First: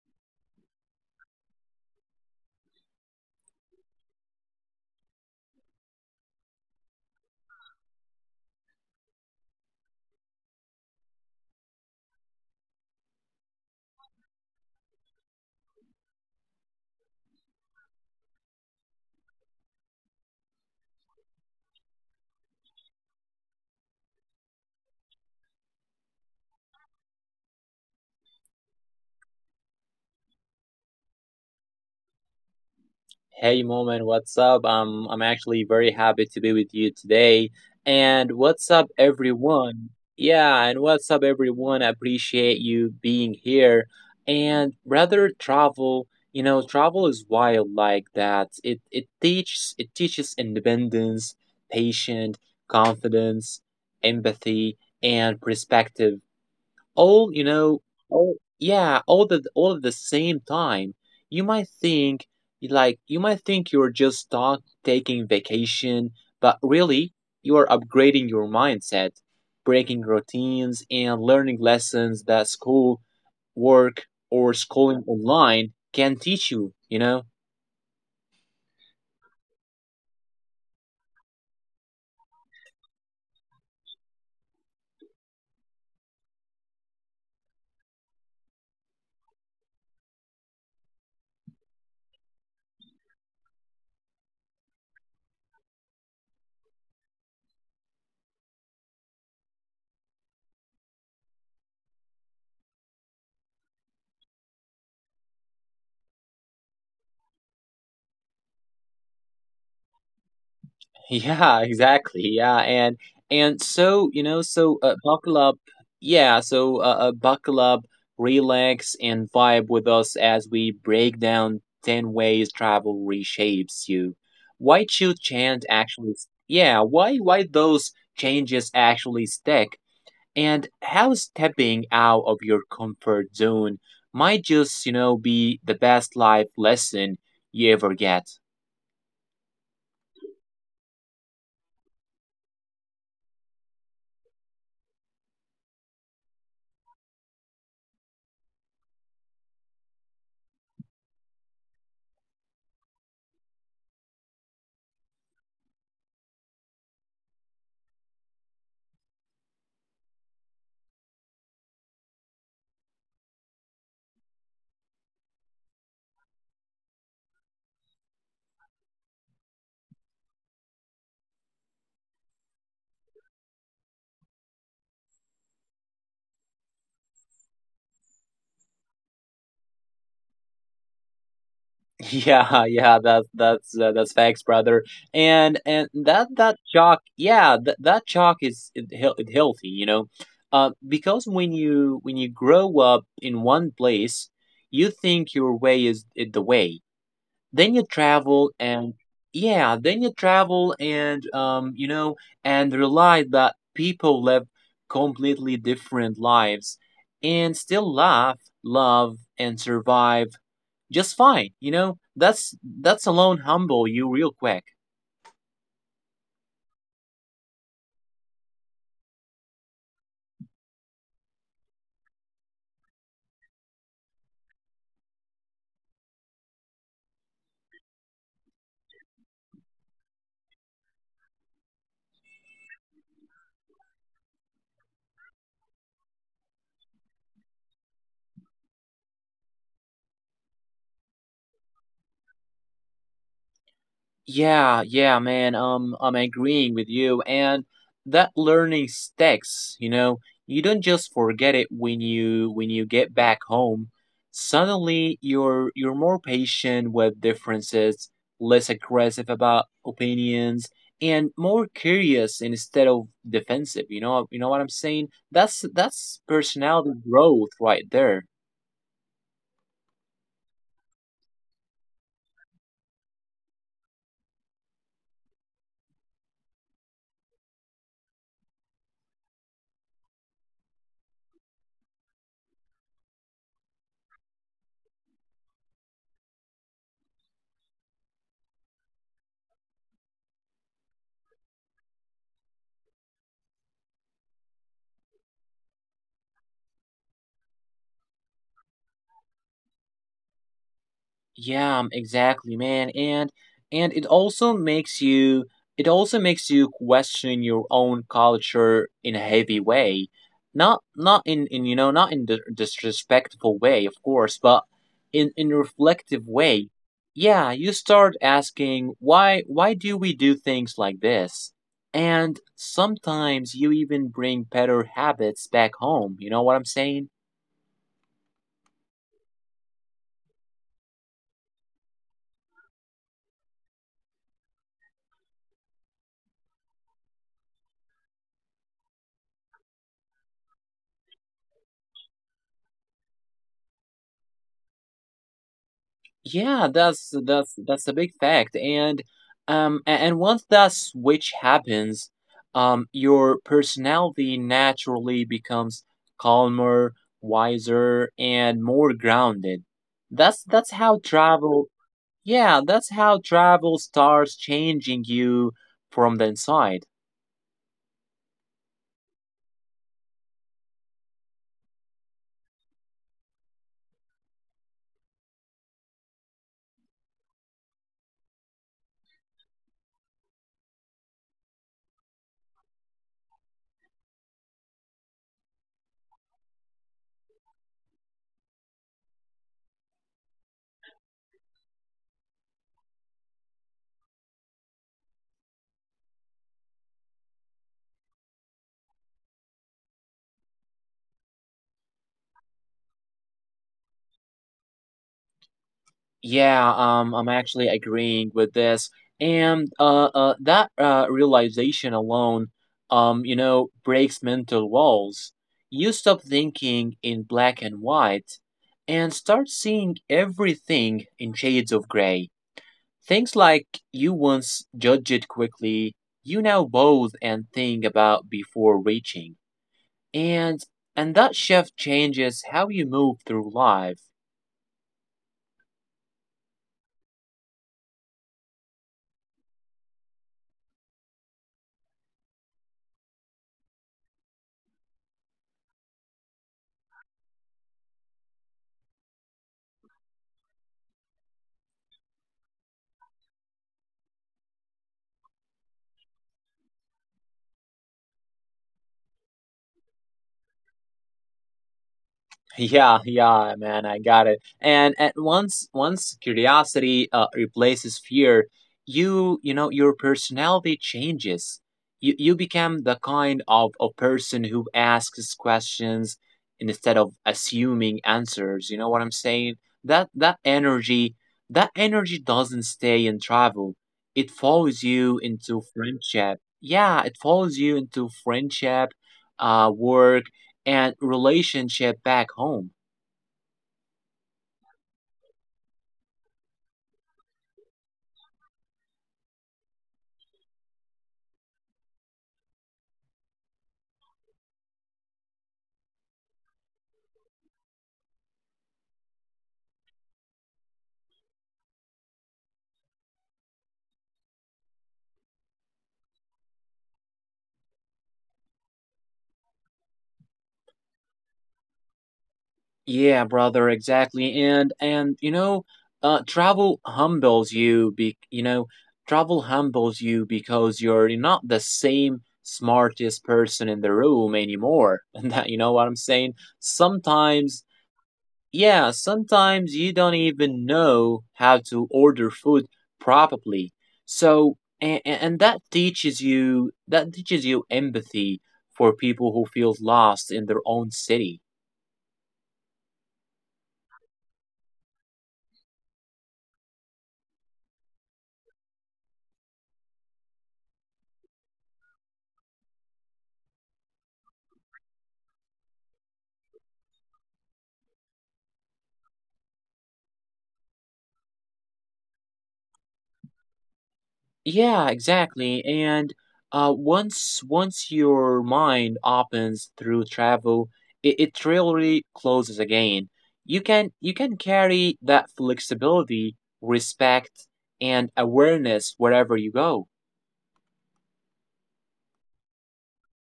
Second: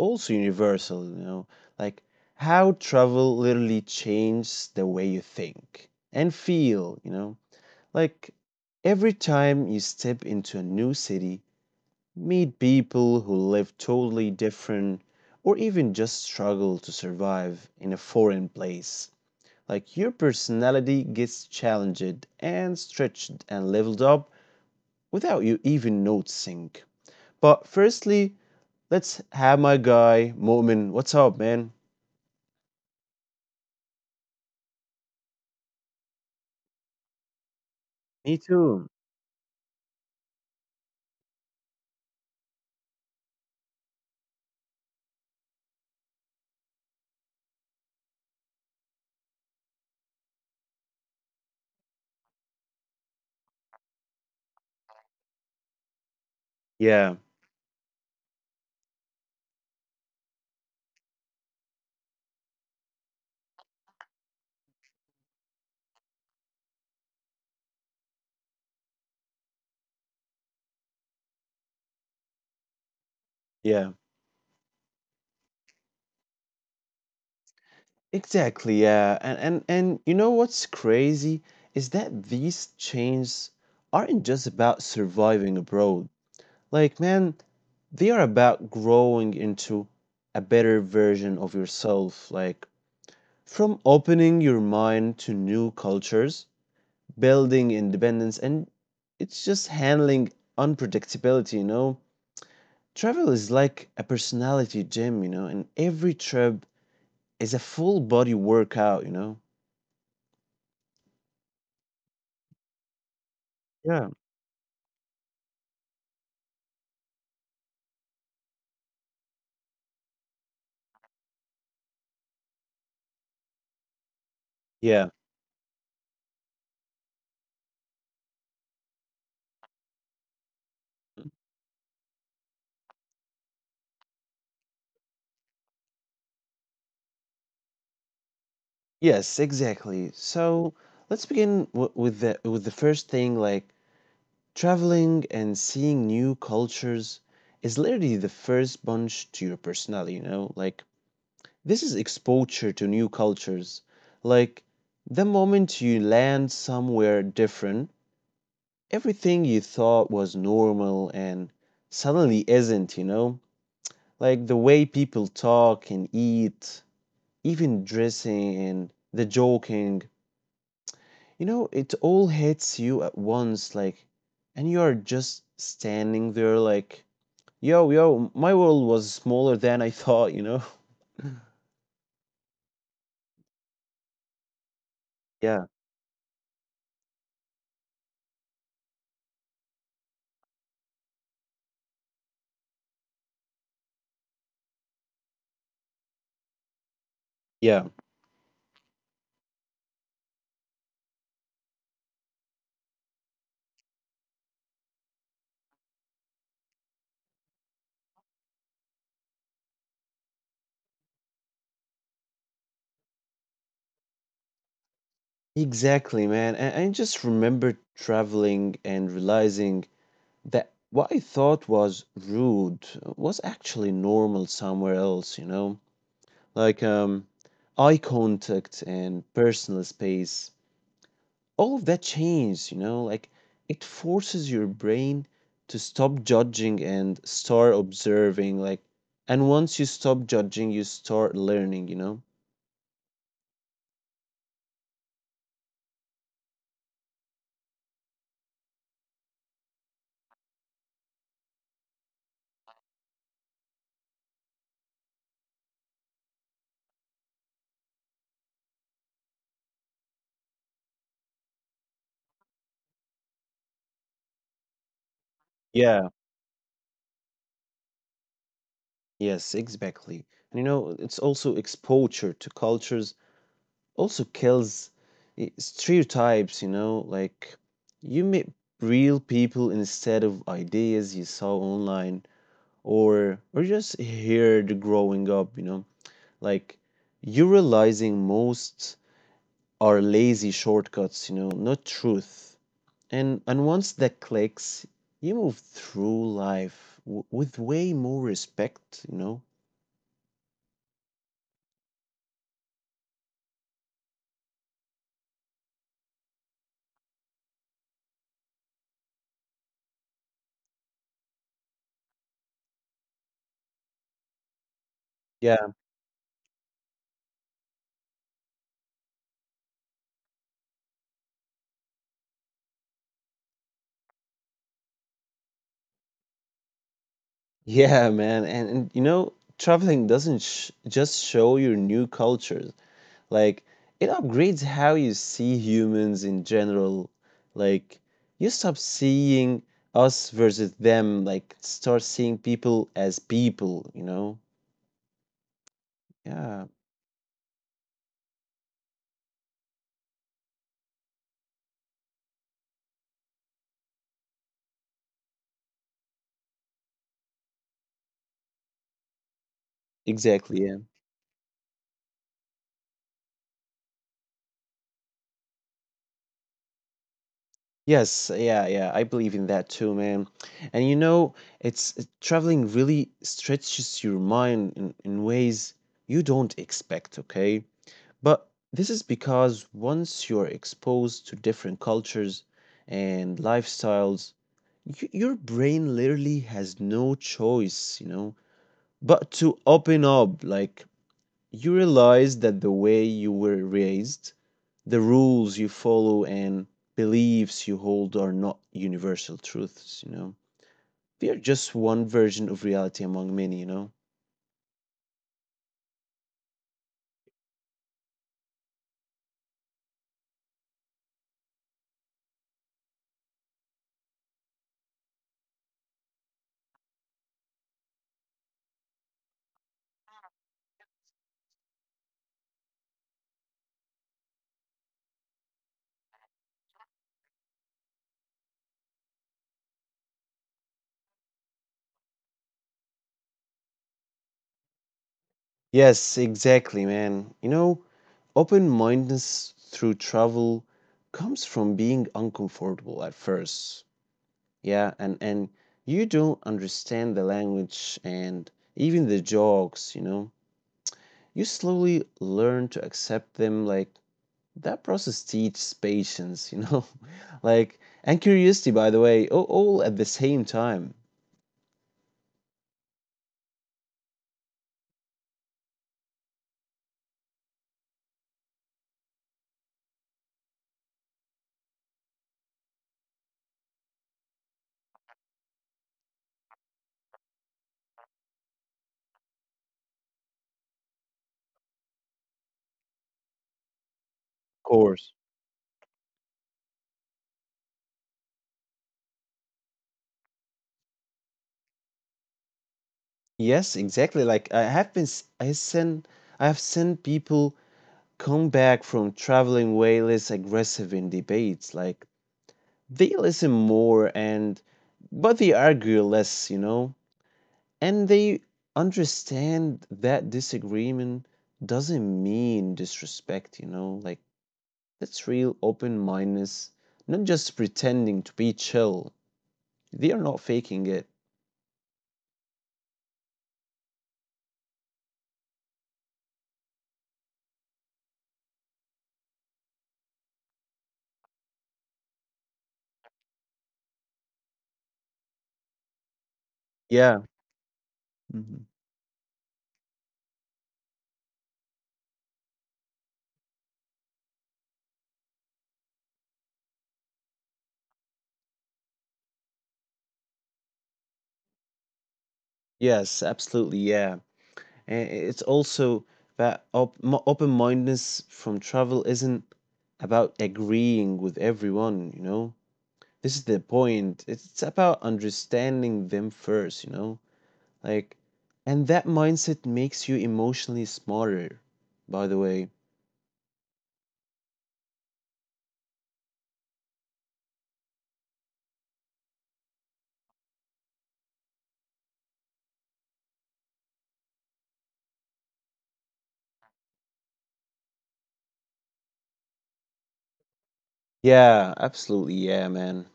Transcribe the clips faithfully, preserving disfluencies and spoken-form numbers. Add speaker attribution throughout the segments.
Speaker 1: also universal, you know, like how travel literally changes the way you think and feel, you know, like every time you step into a new city meet people who live totally different or even just struggle to survive in a foreign place. Like your personality gets challenged and stretched and leveled up without you even noticing. But firstly, let's have my guy Mu'min. What's up, man?
Speaker 2: Hey Moment, what's up? I'm I'm actually very happy to be with you today. And
Speaker 1: Me
Speaker 2: what's up
Speaker 1: too.
Speaker 2: everyone? Yeah, and what's up everyone? I appreciate you being here. And rather travel, you know, travel is wild like that. It it teaches it teaches independence, patience, confidence, empathy, and perspective all
Speaker 1: Yeah,
Speaker 2: you know all yeah all the all at the same time you might think like you might think you're just talk, taking vacation, but really you are upgrading your mindset, breaking routines, and learning lessons that school, work,
Speaker 1: yeah.
Speaker 2: or schooling online can teach you, you know.
Speaker 1: Exactly, yeah. And and and you know what's crazy is that these chains aren't just about surviving abroad. Like, man, they are about growing into a better version of yourself. Like, from opening your mind to new cultures, building independence, and it's just handling unpredictability, you know? Travel is like a personality gym, you know, and every trip is a full body workout, you know?
Speaker 2: Yeah, exactly. Yeah, and and so you
Speaker 1: Yeah.
Speaker 2: know, so uh, buckle up. Yeah, so uh, uh, buckle up, relax, and vibe with us as we break down ten ways travel reshapes you. Why should
Speaker 1: Yeah.
Speaker 2: change actually? s- Yeah, why why those changes actually stick, and how stepping out of your comfort zone might just, you know, be the best life lesson you ever get.
Speaker 1: Yes, exactly. So let's begin w- with the with the first thing, like traveling and seeing new cultures is literally the first bunch to your personality, you know? Like, this is exposure to new cultures. Like, the moment you land somewhere different, everything you thought was normal and suddenly isn't, you know? Like, the way people talk and eat, even dressing and the joking, you know, it all hits you at once, like, and you are just standing there, like, yo, yo, my world was smaller than I thought, you know?
Speaker 2: Yeah, yeah, that that's uh, that's facts, brother. And and
Speaker 1: Yeah,
Speaker 2: that that chalk, yeah, that that chalk is it, heal- it healthy, you know, uh, because when you when you grow up in one place, you think your way is it the way. Then you
Speaker 1: yeah,
Speaker 2: travel and yeah, then you travel and um, you know, and realize that people live completely different lives and still laugh, love, and survive just fine. You know, that's that's alone humble you real quick.
Speaker 1: Exactly, man. And I just remember traveling and realizing that what I thought was rude was actually normal somewhere else, you know? Like um eye contact and personal space. All of that changed, you know? Like it forces your brain to stop judging and start observing like and once you stop judging, you start learning, you know?
Speaker 2: Yeah, yeah, man. Um, I'm agreeing with you, and that learning sticks. You know, you don't just forget it when you when you get back home. Suddenly, you're you're more patient with differences, less aggressive about opinions, and more curious instead of defensive. You know, you know what I'm saying? That's that's
Speaker 1: Yeah,
Speaker 2: personality growth right there.
Speaker 1: yes, exactly. And you know, it's also exposure to cultures also kills i- stereotypes, you know, like you meet real people instead of ideas you saw online or or just heard growing up, you know. Like you realizing most are lazy shortcuts, you know, not truth. And and once that clicks, you move through life w with way more respect, you know.
Speaker 2: Yeah, um, exactly, man. And and it also makes you it also makes you question your own culture in a heavy way. Not not in, in you know, not in the disrespectful way, of course, but in in a reflective way. Yeah, you start asking why why do we do things like this? And sometimes you even bring better habits back home. You know what I'm saying?
Speaker 1: Yeah, man. And, and you know, traveling doesn't sh- just show your new cultures. Like, it upgrades how you see humans in general. Like, you stop seeing us versus them, like, start seeing people as people, you know?
Speaker 2: Yeah,
Speaker 1: Yeah,
Speaker 2: that's that's that's a big fact. And um a- and once that switch happens, um your personality naturally becomes calmer, wiser, and more grounded. That's that's
Speaker 1: exactly.
Speaker 2: how
Speaker 1: Yeah.
Speaker 2: travel yeah, that's how travel starts changing you from the inside.
Speaker 1: Yes, yeah, yeah. I believe in that too, man. And you know, it's it- traveling really stretches your mind in, in ways you don't expect, okay? But this is because once you're exposed to different cultures and lifestyles, y- your brain literally has no choice, you know, but to open up. Like, you realize that the way you were raised, the rules you follow, and beliefs you hold are not universal truths, you know. They are just one version of reality among many, you know.
Speaker 2: Yeah, um, I'm actually agreeing with this. And uh, uh, that uh, realization alone, um, you know, breaks mental walls. You stop thinking in black and white and start seeing everything in shades of gray. Things like you once judged quickly, you now both and think about before reaching. And and that shift changes how you move through life.
Speaker 1: Yes, exactly, man. You know, open mindedness through travel comes from being uncomfortable at first. Yeah, and and you don't understand the language and even the jokes, you know. You slowly learn to accept them like that process teaches patience, you know, like and curiosity, by the way, all, all at the same time.
Speaker 2: Yeah, yeah, man, I got it. And at once, once curiosity uh, replaces fear, you you know your personality changes. You you become the kind of a person who asks questions instead of assuming answers. You know what I'm saying? That that energy, that energy doesn't stay in travel. It follows
Speaker 1: Of
Speaker 2: you
Speaker 1: course.
Speaker 2: into friendship. Yeah, it follows you into friendship, uh, work, and relationship back home.
Speaker 1: Yes, exactly. Like I have been, s- I send, I have seen people come back from traveling way less aggressive in debates. Like they listen more and, but they argue less, you know, and they understand that disagreement doesn't mean disrespect, you know, like that's real open mindedness, not just pretending to be chill. They are not faking it.
Speaker 2: Yeah, brother, exactly. And and you know, uh, travel humbles you. Be You know, travel humbles you because you're not the same smartest person in the room anymore. And that you know what I'm saying.
Speaker 1: Yeah.
Speaker 2: Sometimes
Speaker 1: Mhm.
Speaker 2: yeah, sometimes you don't even know how to order food properly. So, and, and that teaches you that teaches you empathy for people who feel lost in their own city.
Speaker 1: Yes, absolutely. Yeah. And it's also that op- mo- open mindedness from travel isn't about agreeing with everyone, you know? This is the point. It's about understanding them first, you know? Like, and that mindset makes you emotionally smarter, by the way.
Speaker 2: Yeah, exactly. And uh, once once your mind opens through travel, it, it really closes again. You can you can carry that flexibility, respect, and awareness wherever you go.
Speaker 1: Yeah, absolutely. Yeah, man.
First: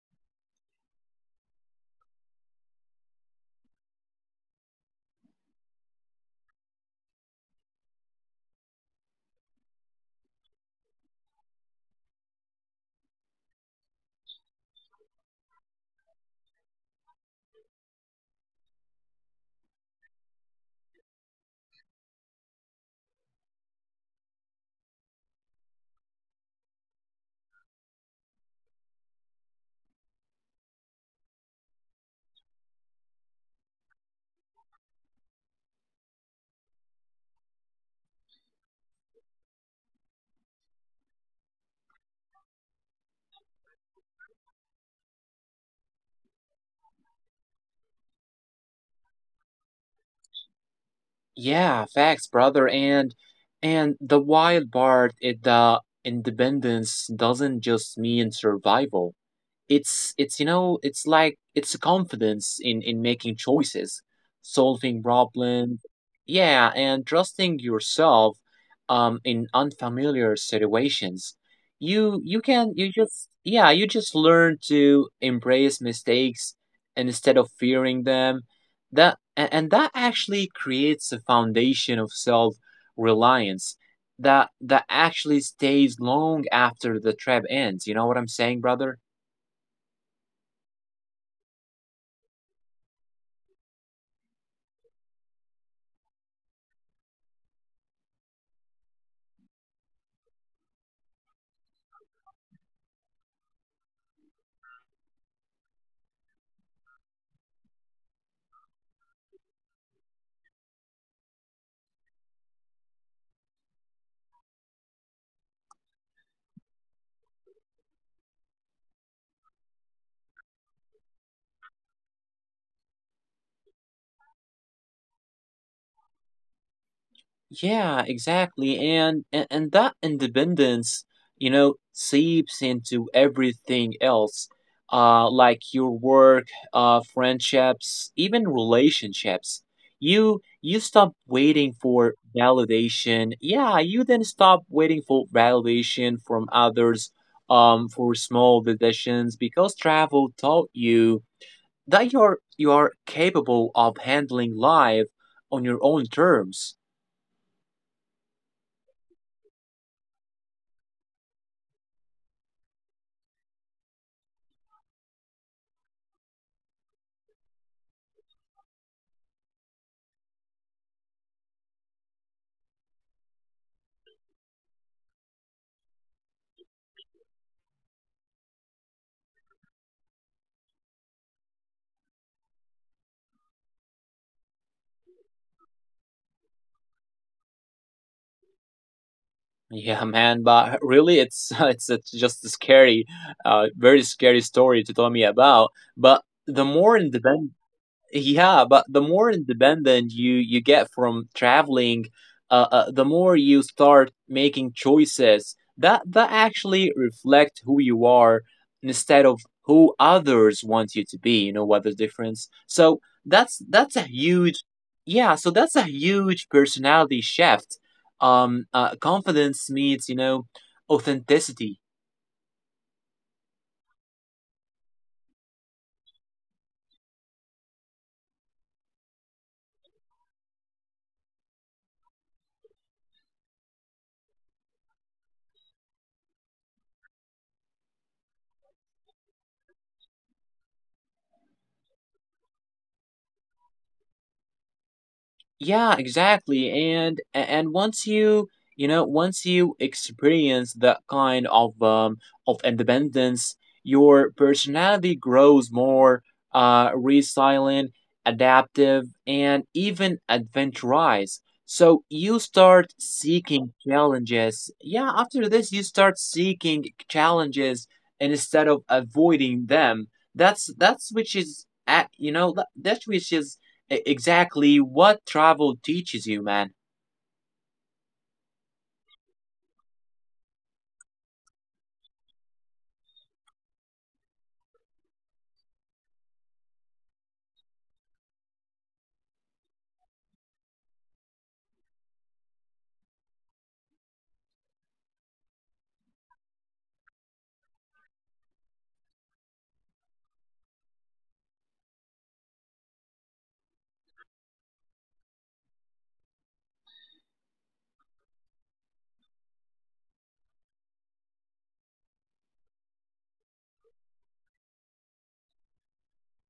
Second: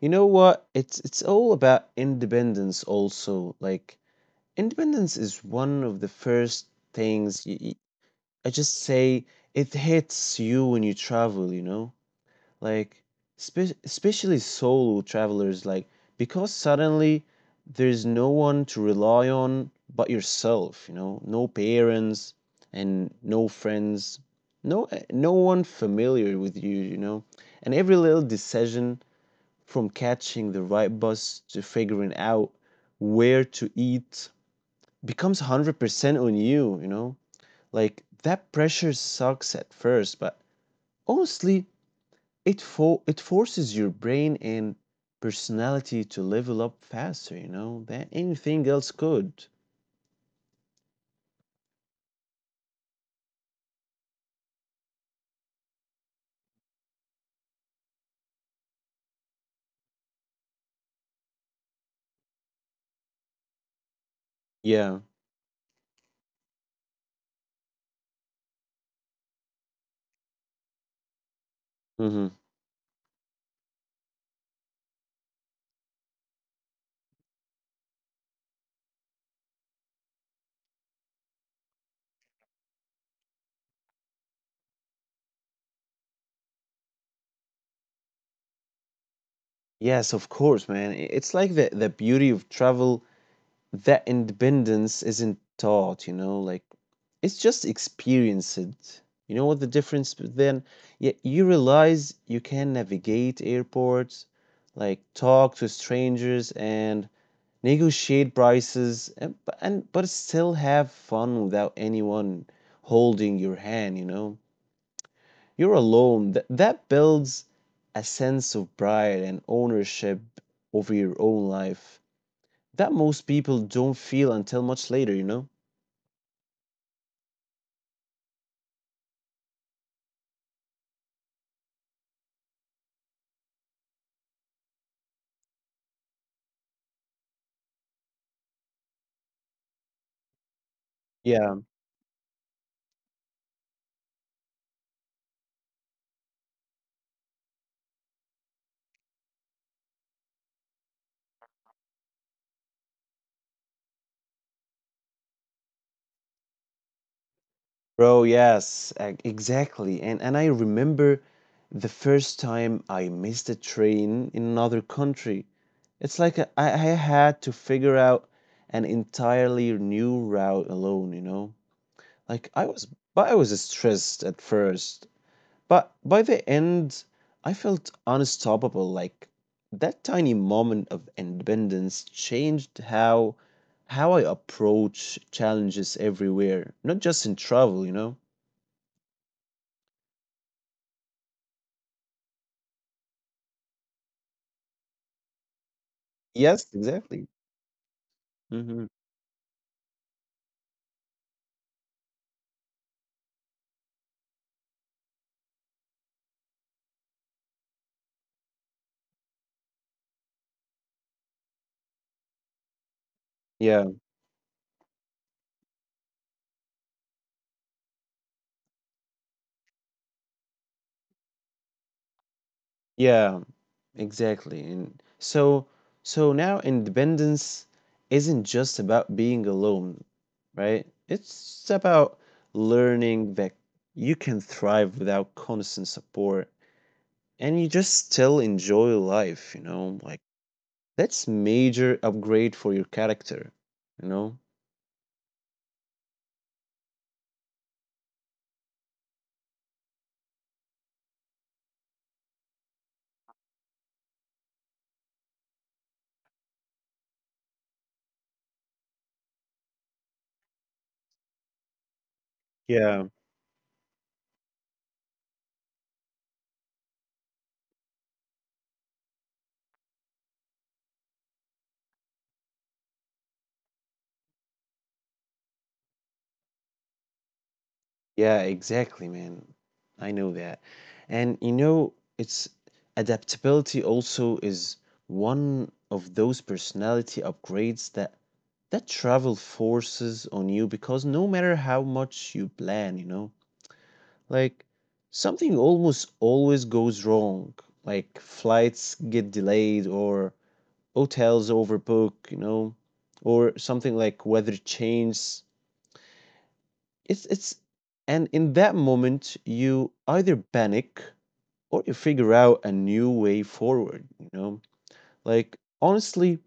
Speaker 1: You know what? It's it's all about independence also. Like independence is one of the first things y y- I just say it hits you when you travel, you know? Like spe especially solo travelers like because suddenly there's no one to rely on but yourself, you know? No parents and no friends. No eh, no one familiar with you, you know? And every little decision from catching the right bus to figuring out where to eat becomes one hundred percent on you, you know? Like that pressure sucks at first, but honestly, it fo- it forces your brain and personality to level up faster, you know, than anything else could.
Speaker 2: Yeah, facts, brother. And and the wild part is the independence doesn't just mean survival. It's it's you know it's like it's a confidence in in making choices, solving
Speaker 1: Yeah.
Speaker 2: problems, yeah, and trusting yourself um in unfamiliar situations. you
Speaker 1: Hmm.
Speaker 2: you can you just yeah You just learn to embrace mistakes instead of fearing them. That a- and that actually creates a foundation of self reliance that that actually stays long after the trip ends, you know what I'm saying, brother?
Speaker 1: Yes, of course, man. I- It's like the the beauty of travel that independence isn't taught, you know, like it's just experienced. You know what the difference b- then? Yeah, you realize you can navigate airports, like talk to strangers and negotiate prices and, b- and but still have fun without anyone holding your hand, you know. You're alone. That that builds a sense of pride and ownership over your own life. That most people don't feel until much later, you know?
Speaker 2: Yeah, exactly. And, and, and that independence, you know, seeps into everything else, uh, like your work, uh, friendships, even relationships. You you stop
Speaker 1: Yeah,
Speaker 2: waiting for validation. Yeah, you then stop waiting for validation from others, um, for small decisions because travel taught you that you're you are capable of handling life on your own terms.
Speaker 1: bro, yes, e- exactly. And and I remember the first time I missed a train in another country. It's like a- I, I had to figure out an entirely new route alone, you know? Like I was, but I was stressed at first. But by the end, I felt unstoppable. Like that tiny moment of independence changed how how I approach challenges everywhere, not just in travel, you know.
Speaker 2: Yeah, man, but really, it's it's a, just a scary, uh, very scary story to tell me about. But the
Speaker 1: Yes,
Speaker 2: more
Speaker 1: exactly.
Speaker 2: independent yeah, but
Speaker 1: Hmm.
Speaker 2: the more independent you you get from traveling, uh, uh, the more you start making choices that that actually reflect who you are instead of who others want you to be. You know what the difference? So that's
Speaker 1: Yeah,
Speaker 2: that's a huge, yeah. So that's a huge personality shift. Um, uh, confidence meets, you know, authenticity.
Speaker 1: yeah, exactly. And so, so now independence isn't just about being alone, right? It's about learning that you can thrive without constant support and you just still enjoy life, you know? Like that's major upgrade for your character, you know?
Speaker 2: Yeah, exactly. And a- and once you, you know, once you experience that kind of um, of independence, your personality grows more uh, resilient, adaptive, and even adventurous. So you start
Speaker 1: Yeah.
Speaker 2: seeking challenges. Yeah, after this, you start seeking challenges instead of avoiding them. That's that's which is at you know that, that's which is e- exactly what travel teaches you, man.
Speaker 1: Yeah, exactly, man. I know that. And you know, it's adaptability also is one of those personality upgrades that that travel forces on you because no matter how much you plan, you know, like something almost always goes wrong. Like flights get delayed or hotels overbook, you know, or something like weather change. It's it's and In that moment you either panic or you figure out a new way forward, you know. Like honestly,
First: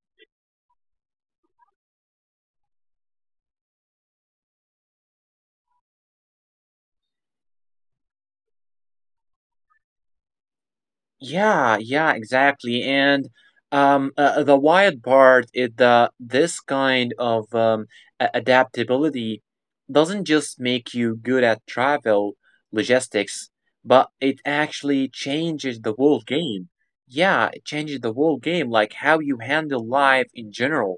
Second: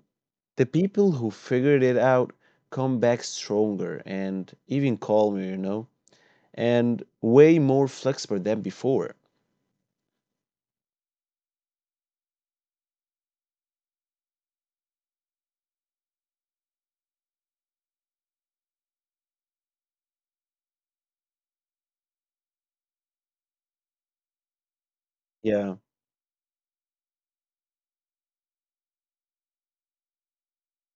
Speaker 1: the people who figured it out come back stronger and even calmer, you know, and way more flexible than before.
Speaker 2: Yeah, yeah, exactly. And um, uh, the wild part is that this kind of um, a- adaptability doesn't just make you good at travel logistics, but it actually
Speaker 1: Yeah.
Speaker 2: changes the whole game. Yeah, it changes the whole game, like how you handle life in general.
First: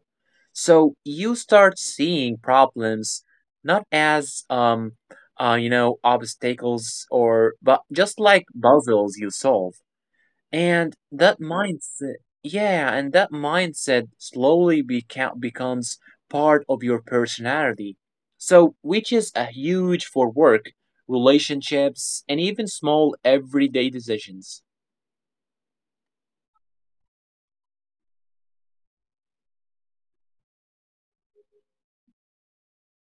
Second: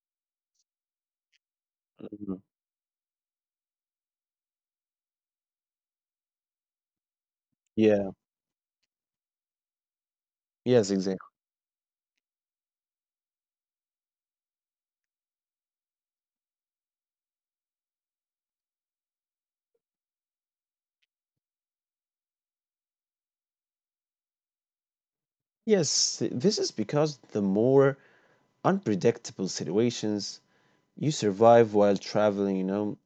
Speaker 2: So you start
Speaker 1: Mhm.
Speaker 2: seeing problems not as um, uh, you know, obstacles, or but
Speaker 1: Yeah.
Speaker 2: just like puzzles you solve.
Speaker 1: Yes,
Speaker 2: And
Speaker 1: exactly.
Speaker 2: that mindset, yeah, and that mindset slowly beca- becomes part of your personality. So, which is a huge for work, relationships, and even small everyday decisions.
Speaker 1: Yes, this is because the more unpredictable situations, you survive while traveling, you know.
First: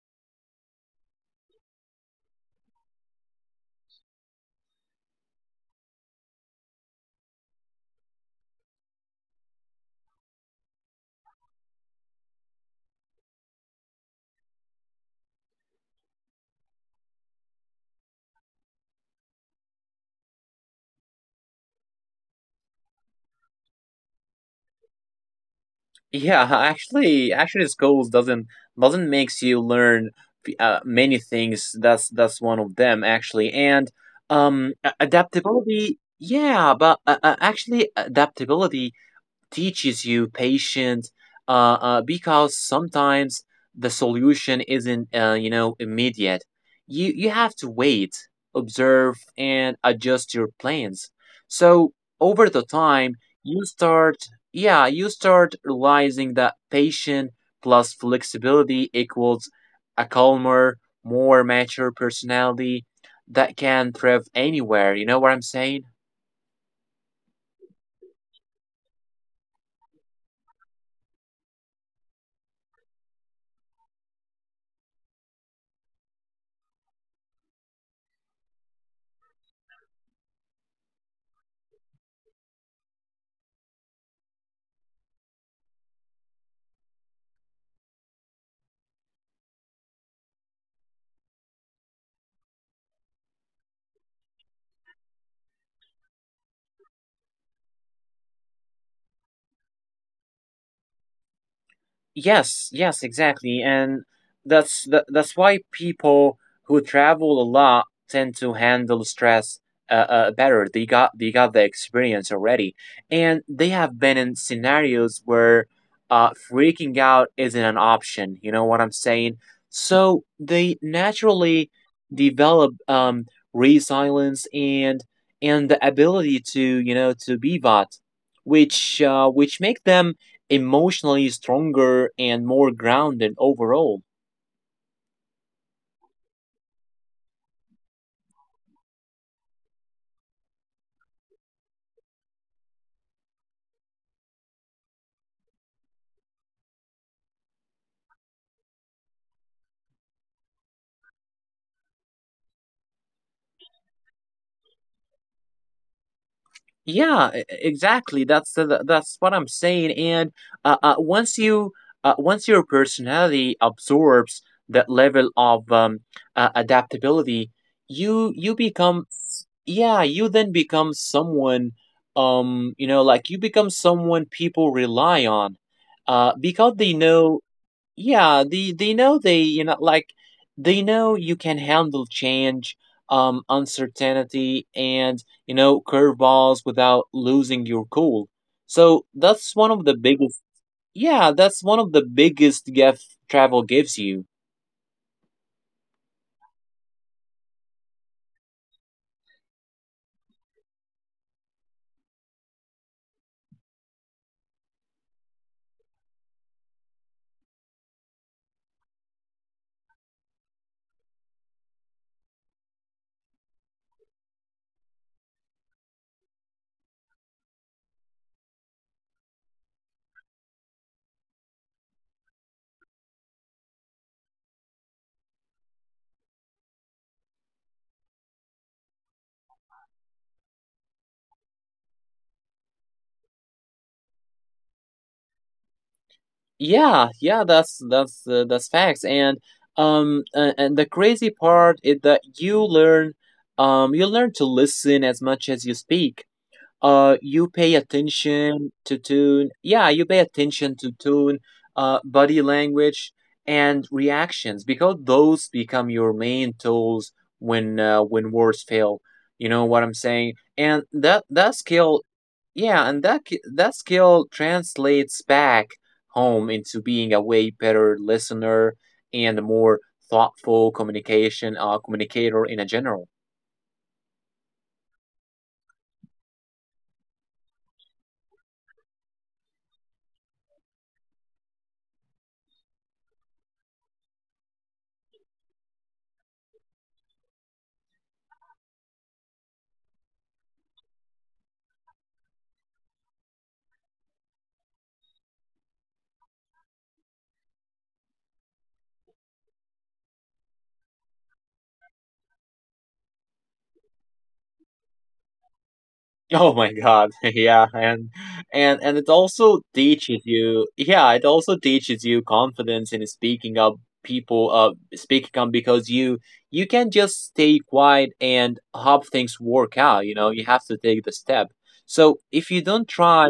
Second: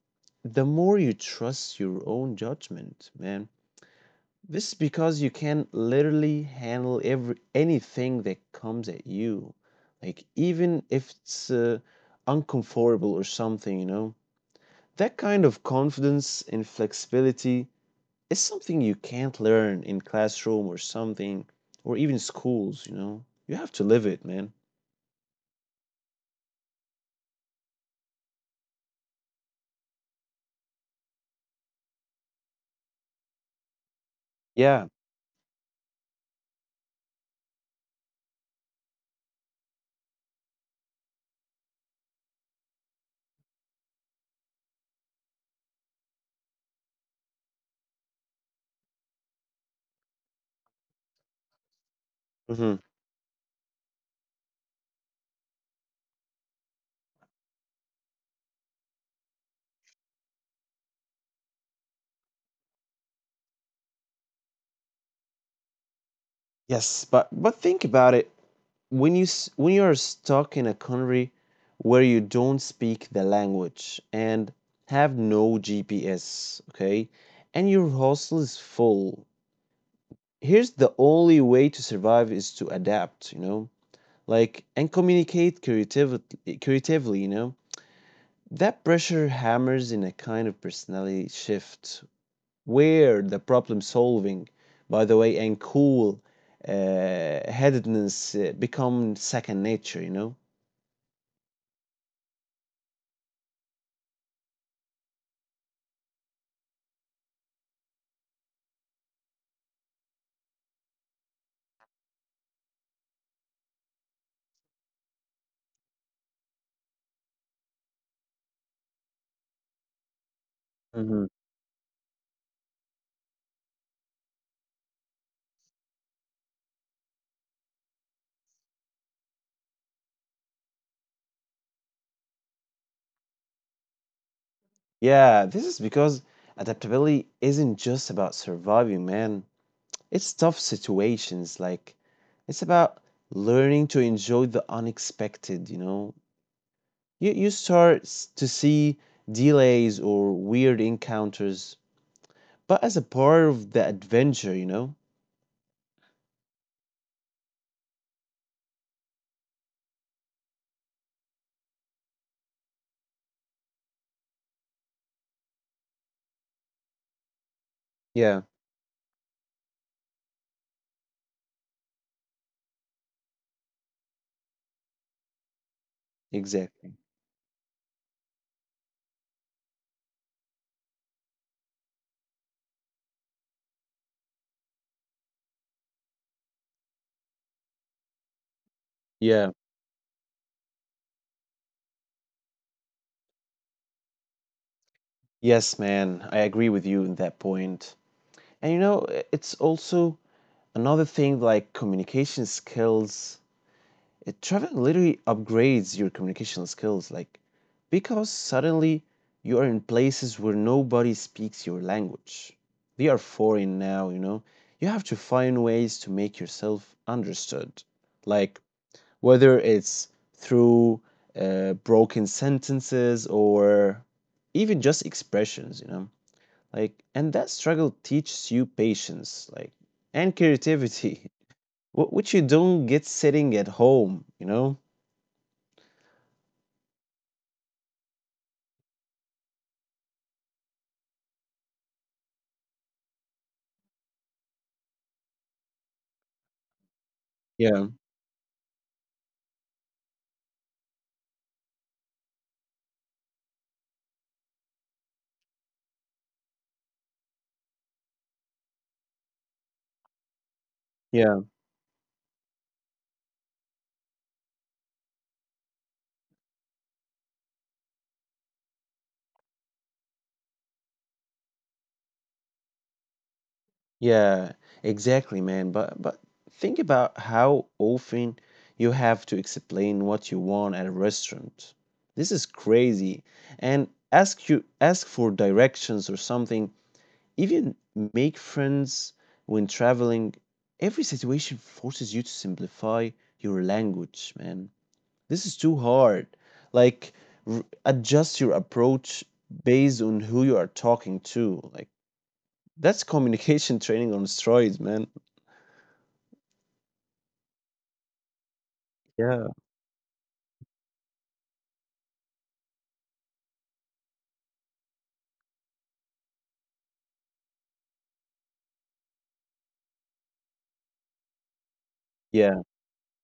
Speaker 1: The more you trust your own judgment, man. This is because you can literally handle every anything that comes at you. Like even if it's uh, uncomfortable or something, you know. That kind of confidence and flexibility is something you can't learn in classroom or something or even schools, you know. You have to live it, man.
Speaker 2: Yeah, actually, actually, school doesn't doesn't makes you learn uh, many things. That's that's one of them actually. And um,
Speaker 1: Yeah.
Speaker 2: a- adaptability. Yeah, but uh, uh, actually, adaptability teaches you patience, uh, uh, because sometimes the solution isn't, uh, you know, immediate. You you have to wait, observe, and adjust your plans. So over the
Speaker 1: Hmm.
Speaker 2: time you start yeah, you start realizing that patience plus flexibility equals a calmer, more mature personality that can thrive anywhere, you know what I'm saying? mm
Speaker 1: Yes, but but think about it. When you s- when you are stuck in a country where you don't speak the language and have no G P S, okay, and your hostel is full, here's the only way to survive is to adapt, you know, like and communicate creatively, creatively, you know. That pressure hammers in a kind of personality shift where the problem solving, by the way, and cool uh, headedness uh, become second nature, you know.
Speaker 2: Yes, yes, exactly. And that's that, that's why people who travel a lot tend to handle stress uh, uh, better. They got they got the experience already. And they have been in scenarios where uh, freaking out isn't an option. You know what I'm saying? So they naturally develop um, resilience and and the ability to, you know, to pivot, which uh, which make them emotionally stronger and more grounded overall.
Speaker 1: Yeah, this is because adaptability isn't just about surviving, man. It's tough situations. Like, it's about learning to enjoy the unexpected, you know? You, you start s- to see delays or weird encounters, but as a part of the adventure, you know?
Speaker 2: Yeah, e- e-, exactly. That's the, that's what I'm saying. And uh, uh, once you uh, once your personality absorbs that level of um, uh, adaptability, you
Speaker 1: Yeah,
Speaker 2: you become s- yeah, you then become someone um you know, like you become someone people rely on uh because they
Speaker 1: exactly.
Speaker 2: know yeah, they they know they you know, like they know you can handle change, um, uncertainty, and, you know, curveballs without losing your cool. So
Speaker 1: Yeah.
Speaker 2: that's one of the biggest. Yeah, that's one of the biggest gift travel gives you.
Speaker 1: Yes, man, I agree with you in that point. And you know, I- it's also another thing like communication skills it traveling literally upgrades your communication skills like because suddenly you are in places where nobody speaks your language, they are foreign now, you know, you have to find ways to make yourself understood, like whether it's through uh, broken sentences or even just expressions, you know, like and that struggle teaches you patience like and creativity wh- which you don't get sitting at home, you know.
Speaker 2: Yeah, yeah, that's that's uh, that's facts. And um, uh, and the crazy part is that you learn, um, you learn to listen as much as you speak. Uh you pay
Speaker 1: Yeah,
Speaker 2: attention to tune Yeah, you pay attention to tune, uh body language, and reactions because those become your main tools when, uh, when words fail, you know what I'm saying? And that
Speaker 1: yeah,
Speaker 2: that skill Yeah, and that ki- that skill translates back home into being a way better listener and a more thoughtful communication uh communicator in a general.
Speaker 1: yeah, exactly, man. But but think about how often you have to explain what you want at a restaurant. This is crazy. And ask you ask for directions or something. Even make friends when traveling. Every situation forces you to simplify your language, man. This is too hard. Like r adjust your approach based on who you are talking to. Like that's communication training on steroids, man.
Speaker 2: Oh my God. Yeah, and and and it
Speaker 1: Yeah,
Speaker 2: also teaches you yeah, it also teaches you confidence in speaking up, people uh speaking up, because you you can just stay quiet and hope things work out, you know, you have to take the step. So if you
Speaker 1: yeah.
Speaker 2: don't try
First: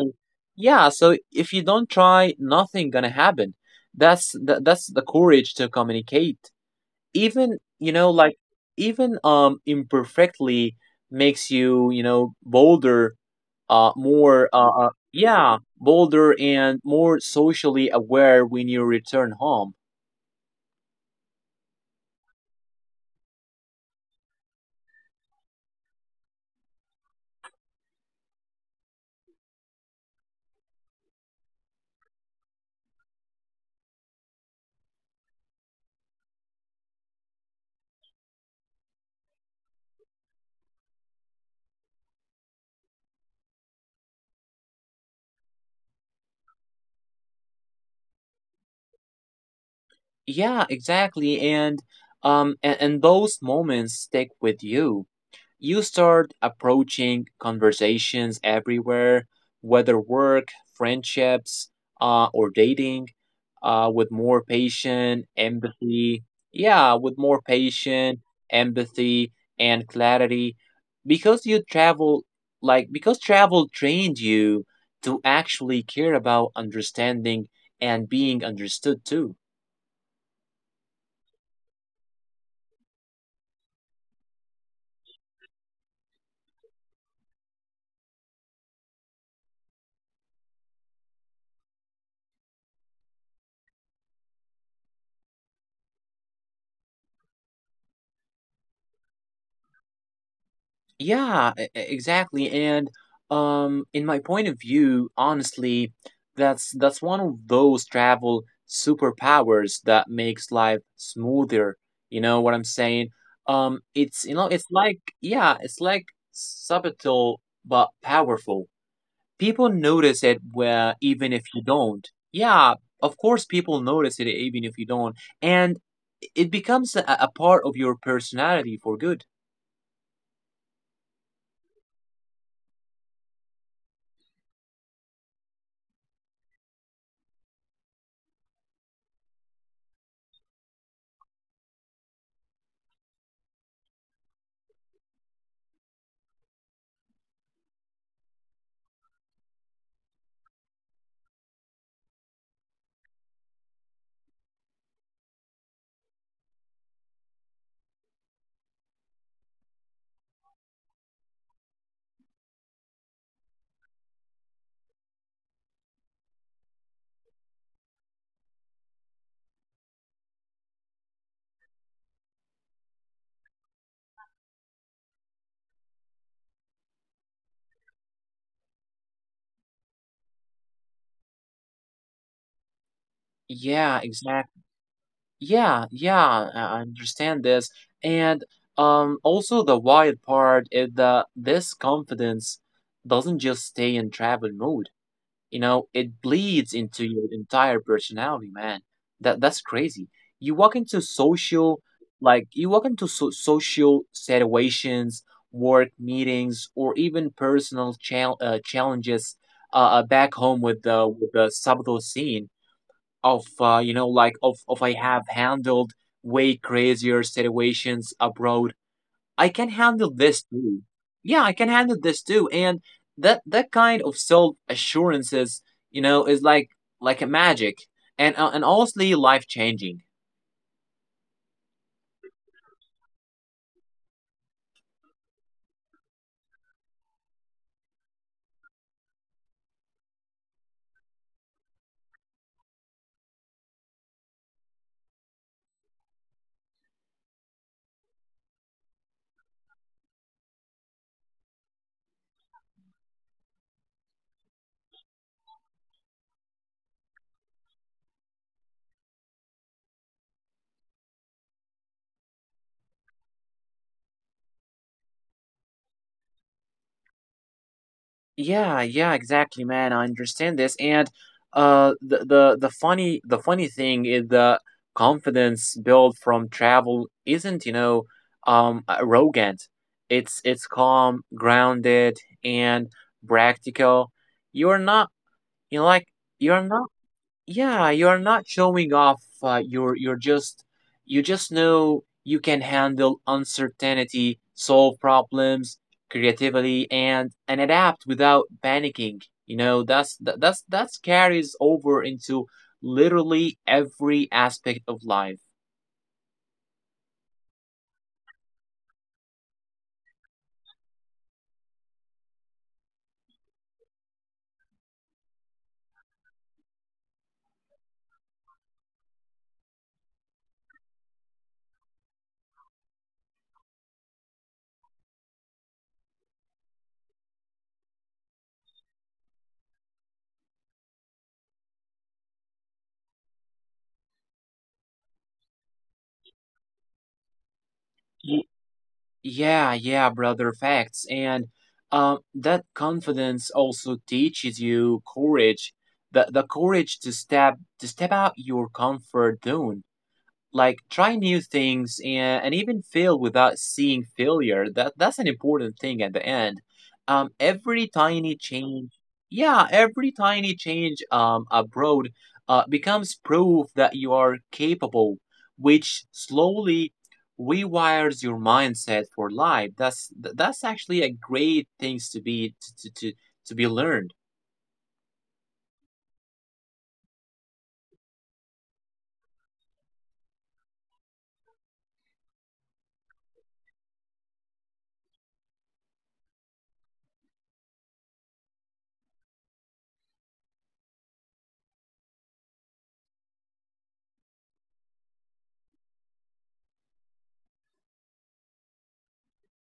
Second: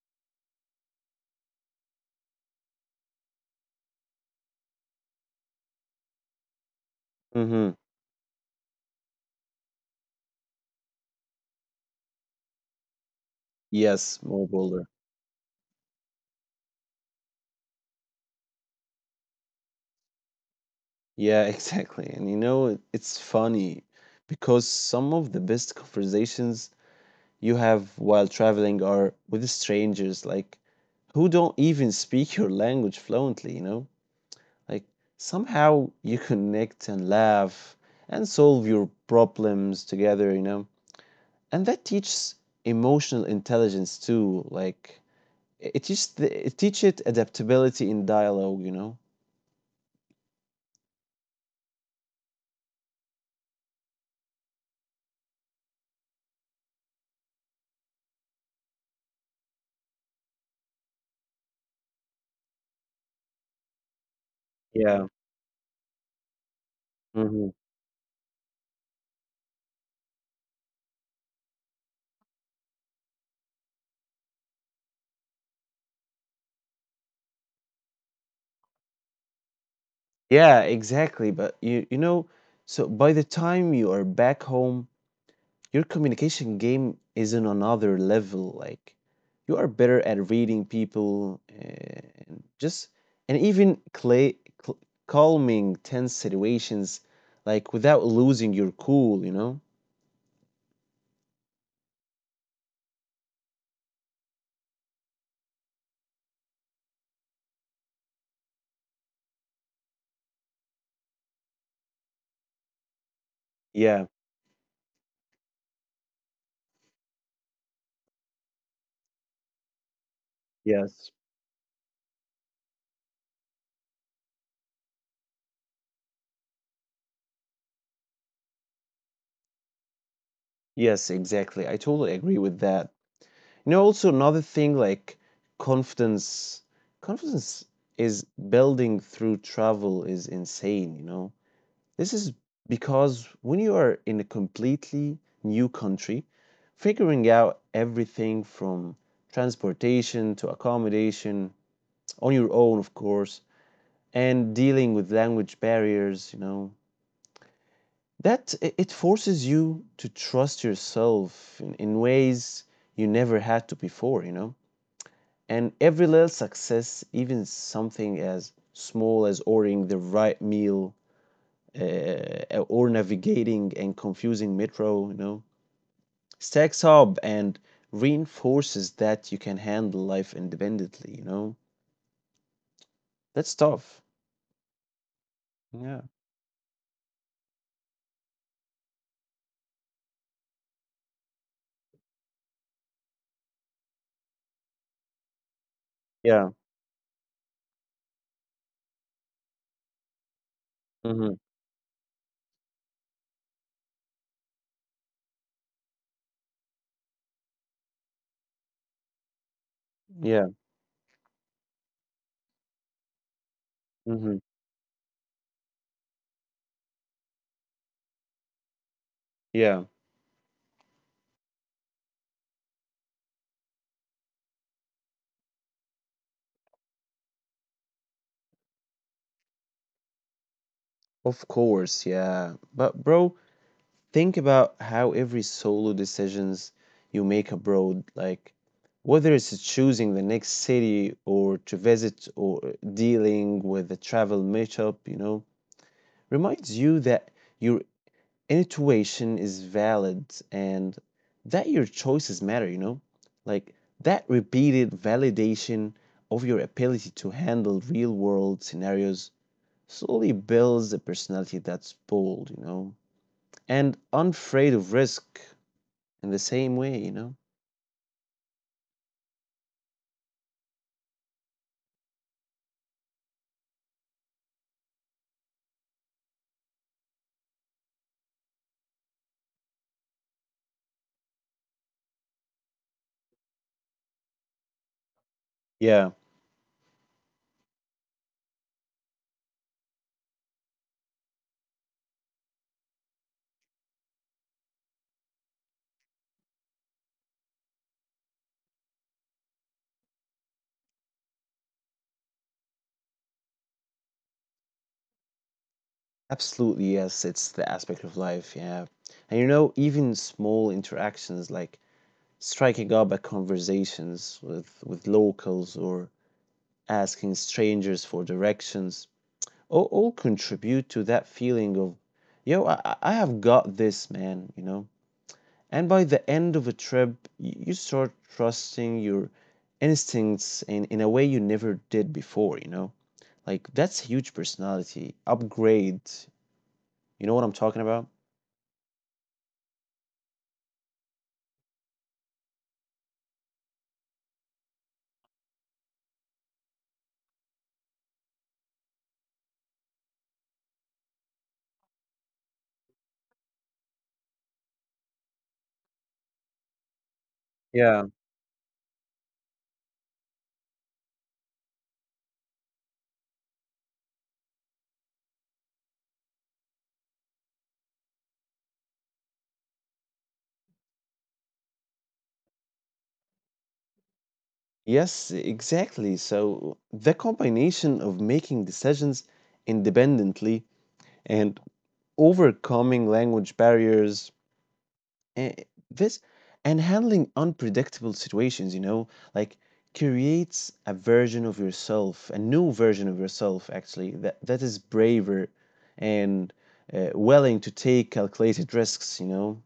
Speaker 2: yeah, so if you don't try, nothing gonna happen. That's the, that's the courage to communicate. Even,
Speaker 1: Mhm.
Speaker 2: you know, like even um imperfectly makes you, you know, bolder, uh,
Speaker 1: Yes,
Speaker 2: more
Speaker 1: Mo
Speaker 2: uh, uh,
Speaker 1: Boulder.
Speaker 2: yeah, bolder and more socially aware when you return home.
Speaker 1: Yeah, exactly. And you know, it- it's funny because some of the best conversations you have while traveling are with strangers, like who don't even speak your language fluently, you know? Like somehow you connect and laugh and solve your problems together, you know? And that teaches emotional intelligence too, like It it just it teaches adaptability in dialogue, you know?
Speaker 2: Yeah, exactly. And um and, and those moments stick with you. You start approaching conversations everywhere, whether work, friendships, uh, or dating, uh, with more
Speaker 1: Yeah.
Speaker 2: patient empathy. Yeah, with more
Speaker 1: Hmm.
Speaker 2: patient empathy and clarity, because you travel, like because travel trained you to actually care about understanding and being understood too.
Speaker 1: Yeah, exactly. But you you know, so by the time you are back home, your communication game is on another level. Like you are better at reading people and just and even clay, cl calming tense situations, like without losing your cool, you know?
Speaker 2: Yeah, e- e- exactly. And um, in my point of view, honestly, that's that's one of those travel superpowers that makes life smoother. You know what I'm saying? Um,
Speaker 1: Yeah.
Speaker 2: it's you know, it's like yeah, it's like subtle but powerful. People notice it where
Speaker 1: Yes.
Speaker 2: even if you don't. Yeah, of course people notice it even if you don't, and it becomes a, a part of your personality for good.
Speaker 1: Yes, exactly. I totally agree with that. you know also another thing, like confidence confidence is building through travel is insane, you know this is because when you are in a completely new country, figuring out everything from transportation to accommodation on your own, of course, and dealing with language barriers, you know that it it forces you to trust yourself in, in ways you never had to before, you know and every little success, even something as small as ordering the right meal uh, or navigating and confusing metro, you know, stacks up and reinforces that you can handle life independently, you know. That's tough.
Speaker 2: Yeah, exactly. Yeah,
Speaker 1: Yeah.
Speaker 2: yeah, I I understand this. And um also the wild part is that this confidence doesn't just stay in travel mode. You know, it
Speaker 1: Yeah.
Speaker 2: bleeds into your entire personality, man. That that's crazy. You walk into
Speaker 1: Mm-hmm.
Speaker 2: social like you walk into so- social situations, work meetings, or even personal chal- uh, challenges uh, uh, back
Speaker 1: Yeah.
Speaker 2: home with the with the subtle scene of uh, you know like
Speaker 1: Mm-hmm.
Speaker 2: of of I have handled way crazier situations abroad. I can
Speaker 1: Yeah.
Speaker 2: handle this too. Yeah, I can handle this too. And that that kind of self assurances, you know, is like like a magic and uh, and honestly life changing.
Speaker 1: Of course. Yeah. But, bro, think about how every solo decisions you make abroad, like whether it's choosing the next city or to visit, or dealing with the travel matchup, you know, reminds you that your intuition is valid and that your choices matter, you know? Like, that repeated validation of your ability to handle real world scenarios slowly builds a personality that's bold, you know, and unafraid of risk in the same way, you know?
Speaker 2: Yeah, yeah, exactly, man. I understand this, and uh, the the the funny the funny thing is the confidence built from travel isn't, you know, um, arrogant. It's it's calm, grounded, and practical. You're not, you know,
Speaker 1: Yeah,
Speaker 2: like you're not yeah, you're not showing off. Uh, you're you're just you just know you can handle uncertainty, solve problems creatively, and and adapt without panicking. You know that's that, that's that's carries over into literally every aspect of life.
Speaker 1: absolutely. Yes, it's the aspect of life. Yeah. And you know, even small interactions like striking up at conversations with, with locals or asking strangers for directions all, all contribute to that feeling of, yo, I, I I have got this, man, you know? And by the end of a trip, you, you start trusting your instincts in, in a way you never did before, you know? Like, that's huge personality upgrade. You know what I'm talking about?
Speaker 2: Ye- Yeah, yeah, brother. Facts and um, that confidence also teaches you courage. The the courage to step to step out your comfort zone like try new things and, and even fail without seeing failure that that's an important thing at the end um every
Speaker 1: Yeah.
Speaker 2: tiny change yeah every tiny change um abroad uh, becomes proof that you are capable which slowly rewires your mindset for life that's th- that's actually a great things to be to to, to, to be learned.
Speaker 1: Yes, exactly. So the combination of making decisions independently and overcoming language barriers, eh, this and handling unpredictable situations, you know, like creates a version of yourself, a new version of yourself actually, that that is braver and uh, willing to take calculated risks, you know.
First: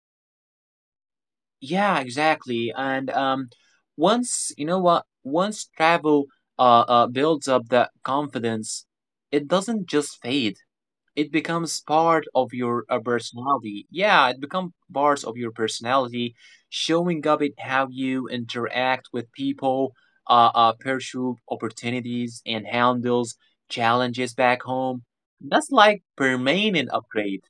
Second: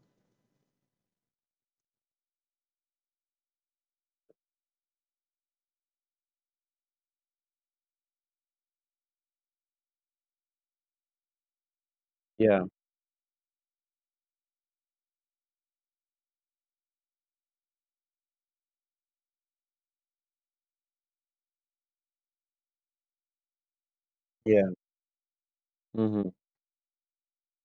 Speaker 2: Yeah, exactly. And um, once you know what, once travel uh, uh, builds up that confidence, it doesn't just fade. It becomes part of
Speaker 1: Yeah.
Speaker 2: your uh, personality. Yeah, it becomes parts of your personality, showing up in how you interact with people, uh, uh, pursue opportunities, and handles challenges back
Speaker 1: Yeah.
Speaker 2: home. That's like
Speaker 1: Mhm.
Speaker 2: permanent upgrade.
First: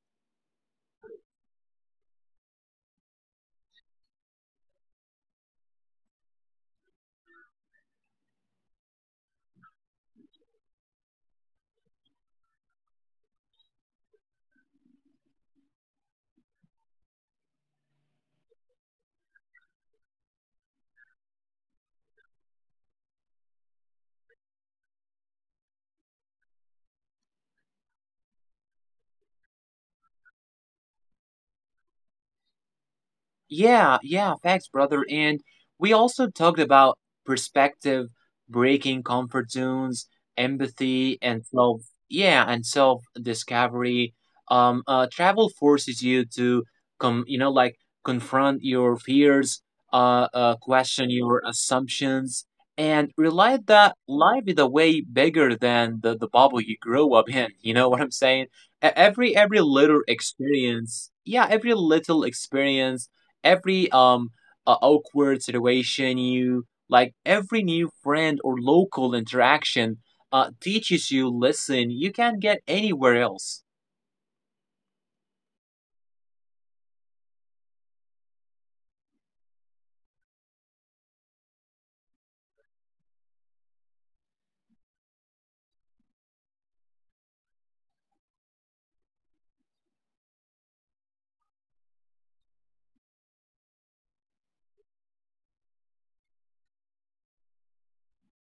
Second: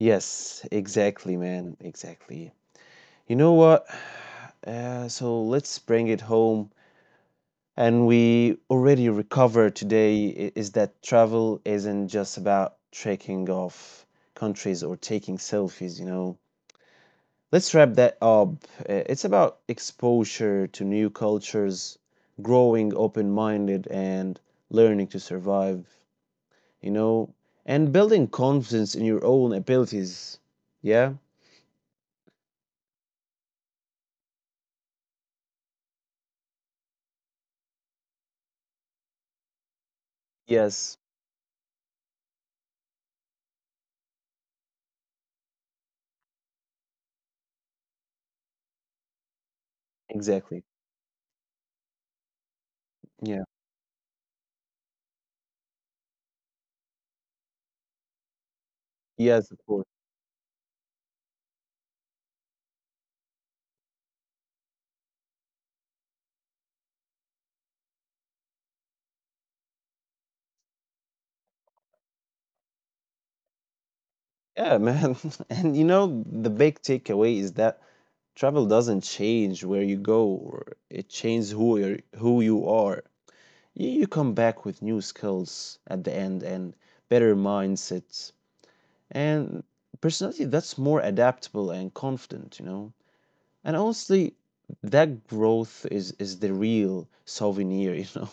Speaker 1: Yes, exactly, man. Exactly. You know what? Uh, so let's bring it home. And we already recovered today i- is that travel isn't just about checking off countries or taking selfies, you know. Let's wrap that up. Uh, It's about exposure to new cultures, growing open-minded, and learning to survive, you know, and building confidence in your own abilities. Yeah?
Speaker 2: Yeah, yeah, facts, brother. And we also talked about perspective, breaking comfort zones,
Speaker 1: Yes.
Speaker 2: empathy, and self, yeah, and self discovery. Um, uh, travel forces you to come, you know, like confront your fears, uh, uh,
Speaker 1: Exactly.
Speaker 2: question your assumptions, and
Speaker 1: Yeah.
Speaker 2: realize that life is a way bigger than the, the bubble you grow up in. You know what I'm saying? E- Every
Speaker 1: Yes,
Speaker 2: every
Speaker 1: of course.
Speaker 2: little experience, yeah, every little experience every um uh, awkward situation you like every new friend or local interaction uh, teaches you lesson you can't get anywhere else.
Speaker 1: Yeah, man. And you know, the big takeaway is that travel doesn't change where you go, or it changes who you're, who you are. You, you come back with new skills at the end and better mindsets and personality that's more adaptable and confident, you know. And honestly, that growth is is the real souvenir, you know.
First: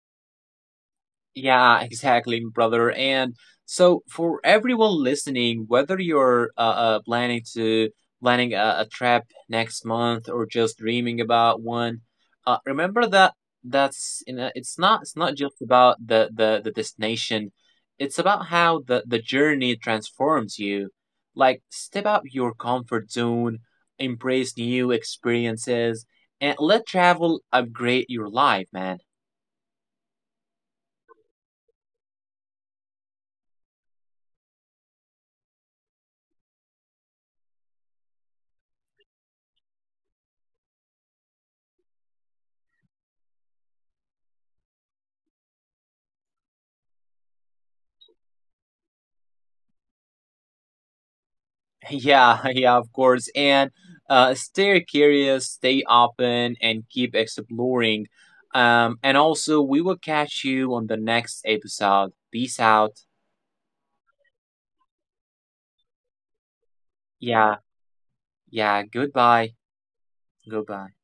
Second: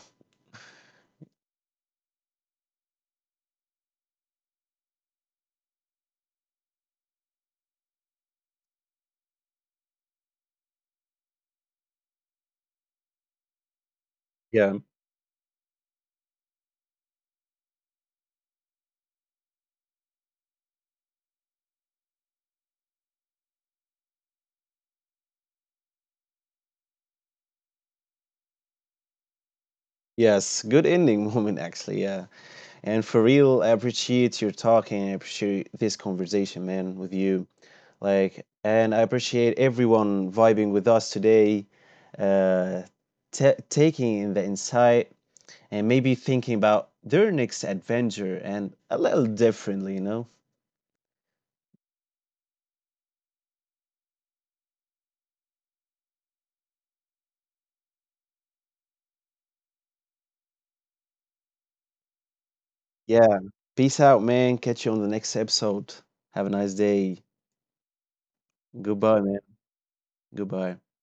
Speaker 2: Yeah, exactly, brother. And so for everyone listening, whether you're uh, uh, planning to planning a, a trip next month or just dreaming about one, uh, remember that that's you know, it's
Speaker 1: Yeah.
Speaker 2: not it's not just about the, the the destination. It's about how the the journey transforms you. Like step out your comfort zone, embrace new experiences, and let travel upgrade your life, man.
Speaker 1: Yes, good ending moment actually. Yeah. And for real, I appreciate your talking. I appreciate this conversation, man, with you. Like, and I appreciate everyone vibing with us today, uh, ta taking in the insight and maybe thinking about their next adventure and a little differently, you know?
Speaker 2: Yeah, yeah, of course. And uh, stay curious, stay open, and keep exploring. Um, and also, we will catch you on the next episode. Peace out.
Speaker 1: Yeah. Peace out, man. Catch you on the next episode. Have a nice day.
Speaker 2: Yeah, yeah.
Speaker 1: Goodbye, man.
Speaker 2: Goodbye.
Speaker 1: Goodbye.
Speaker 2: Goodbye.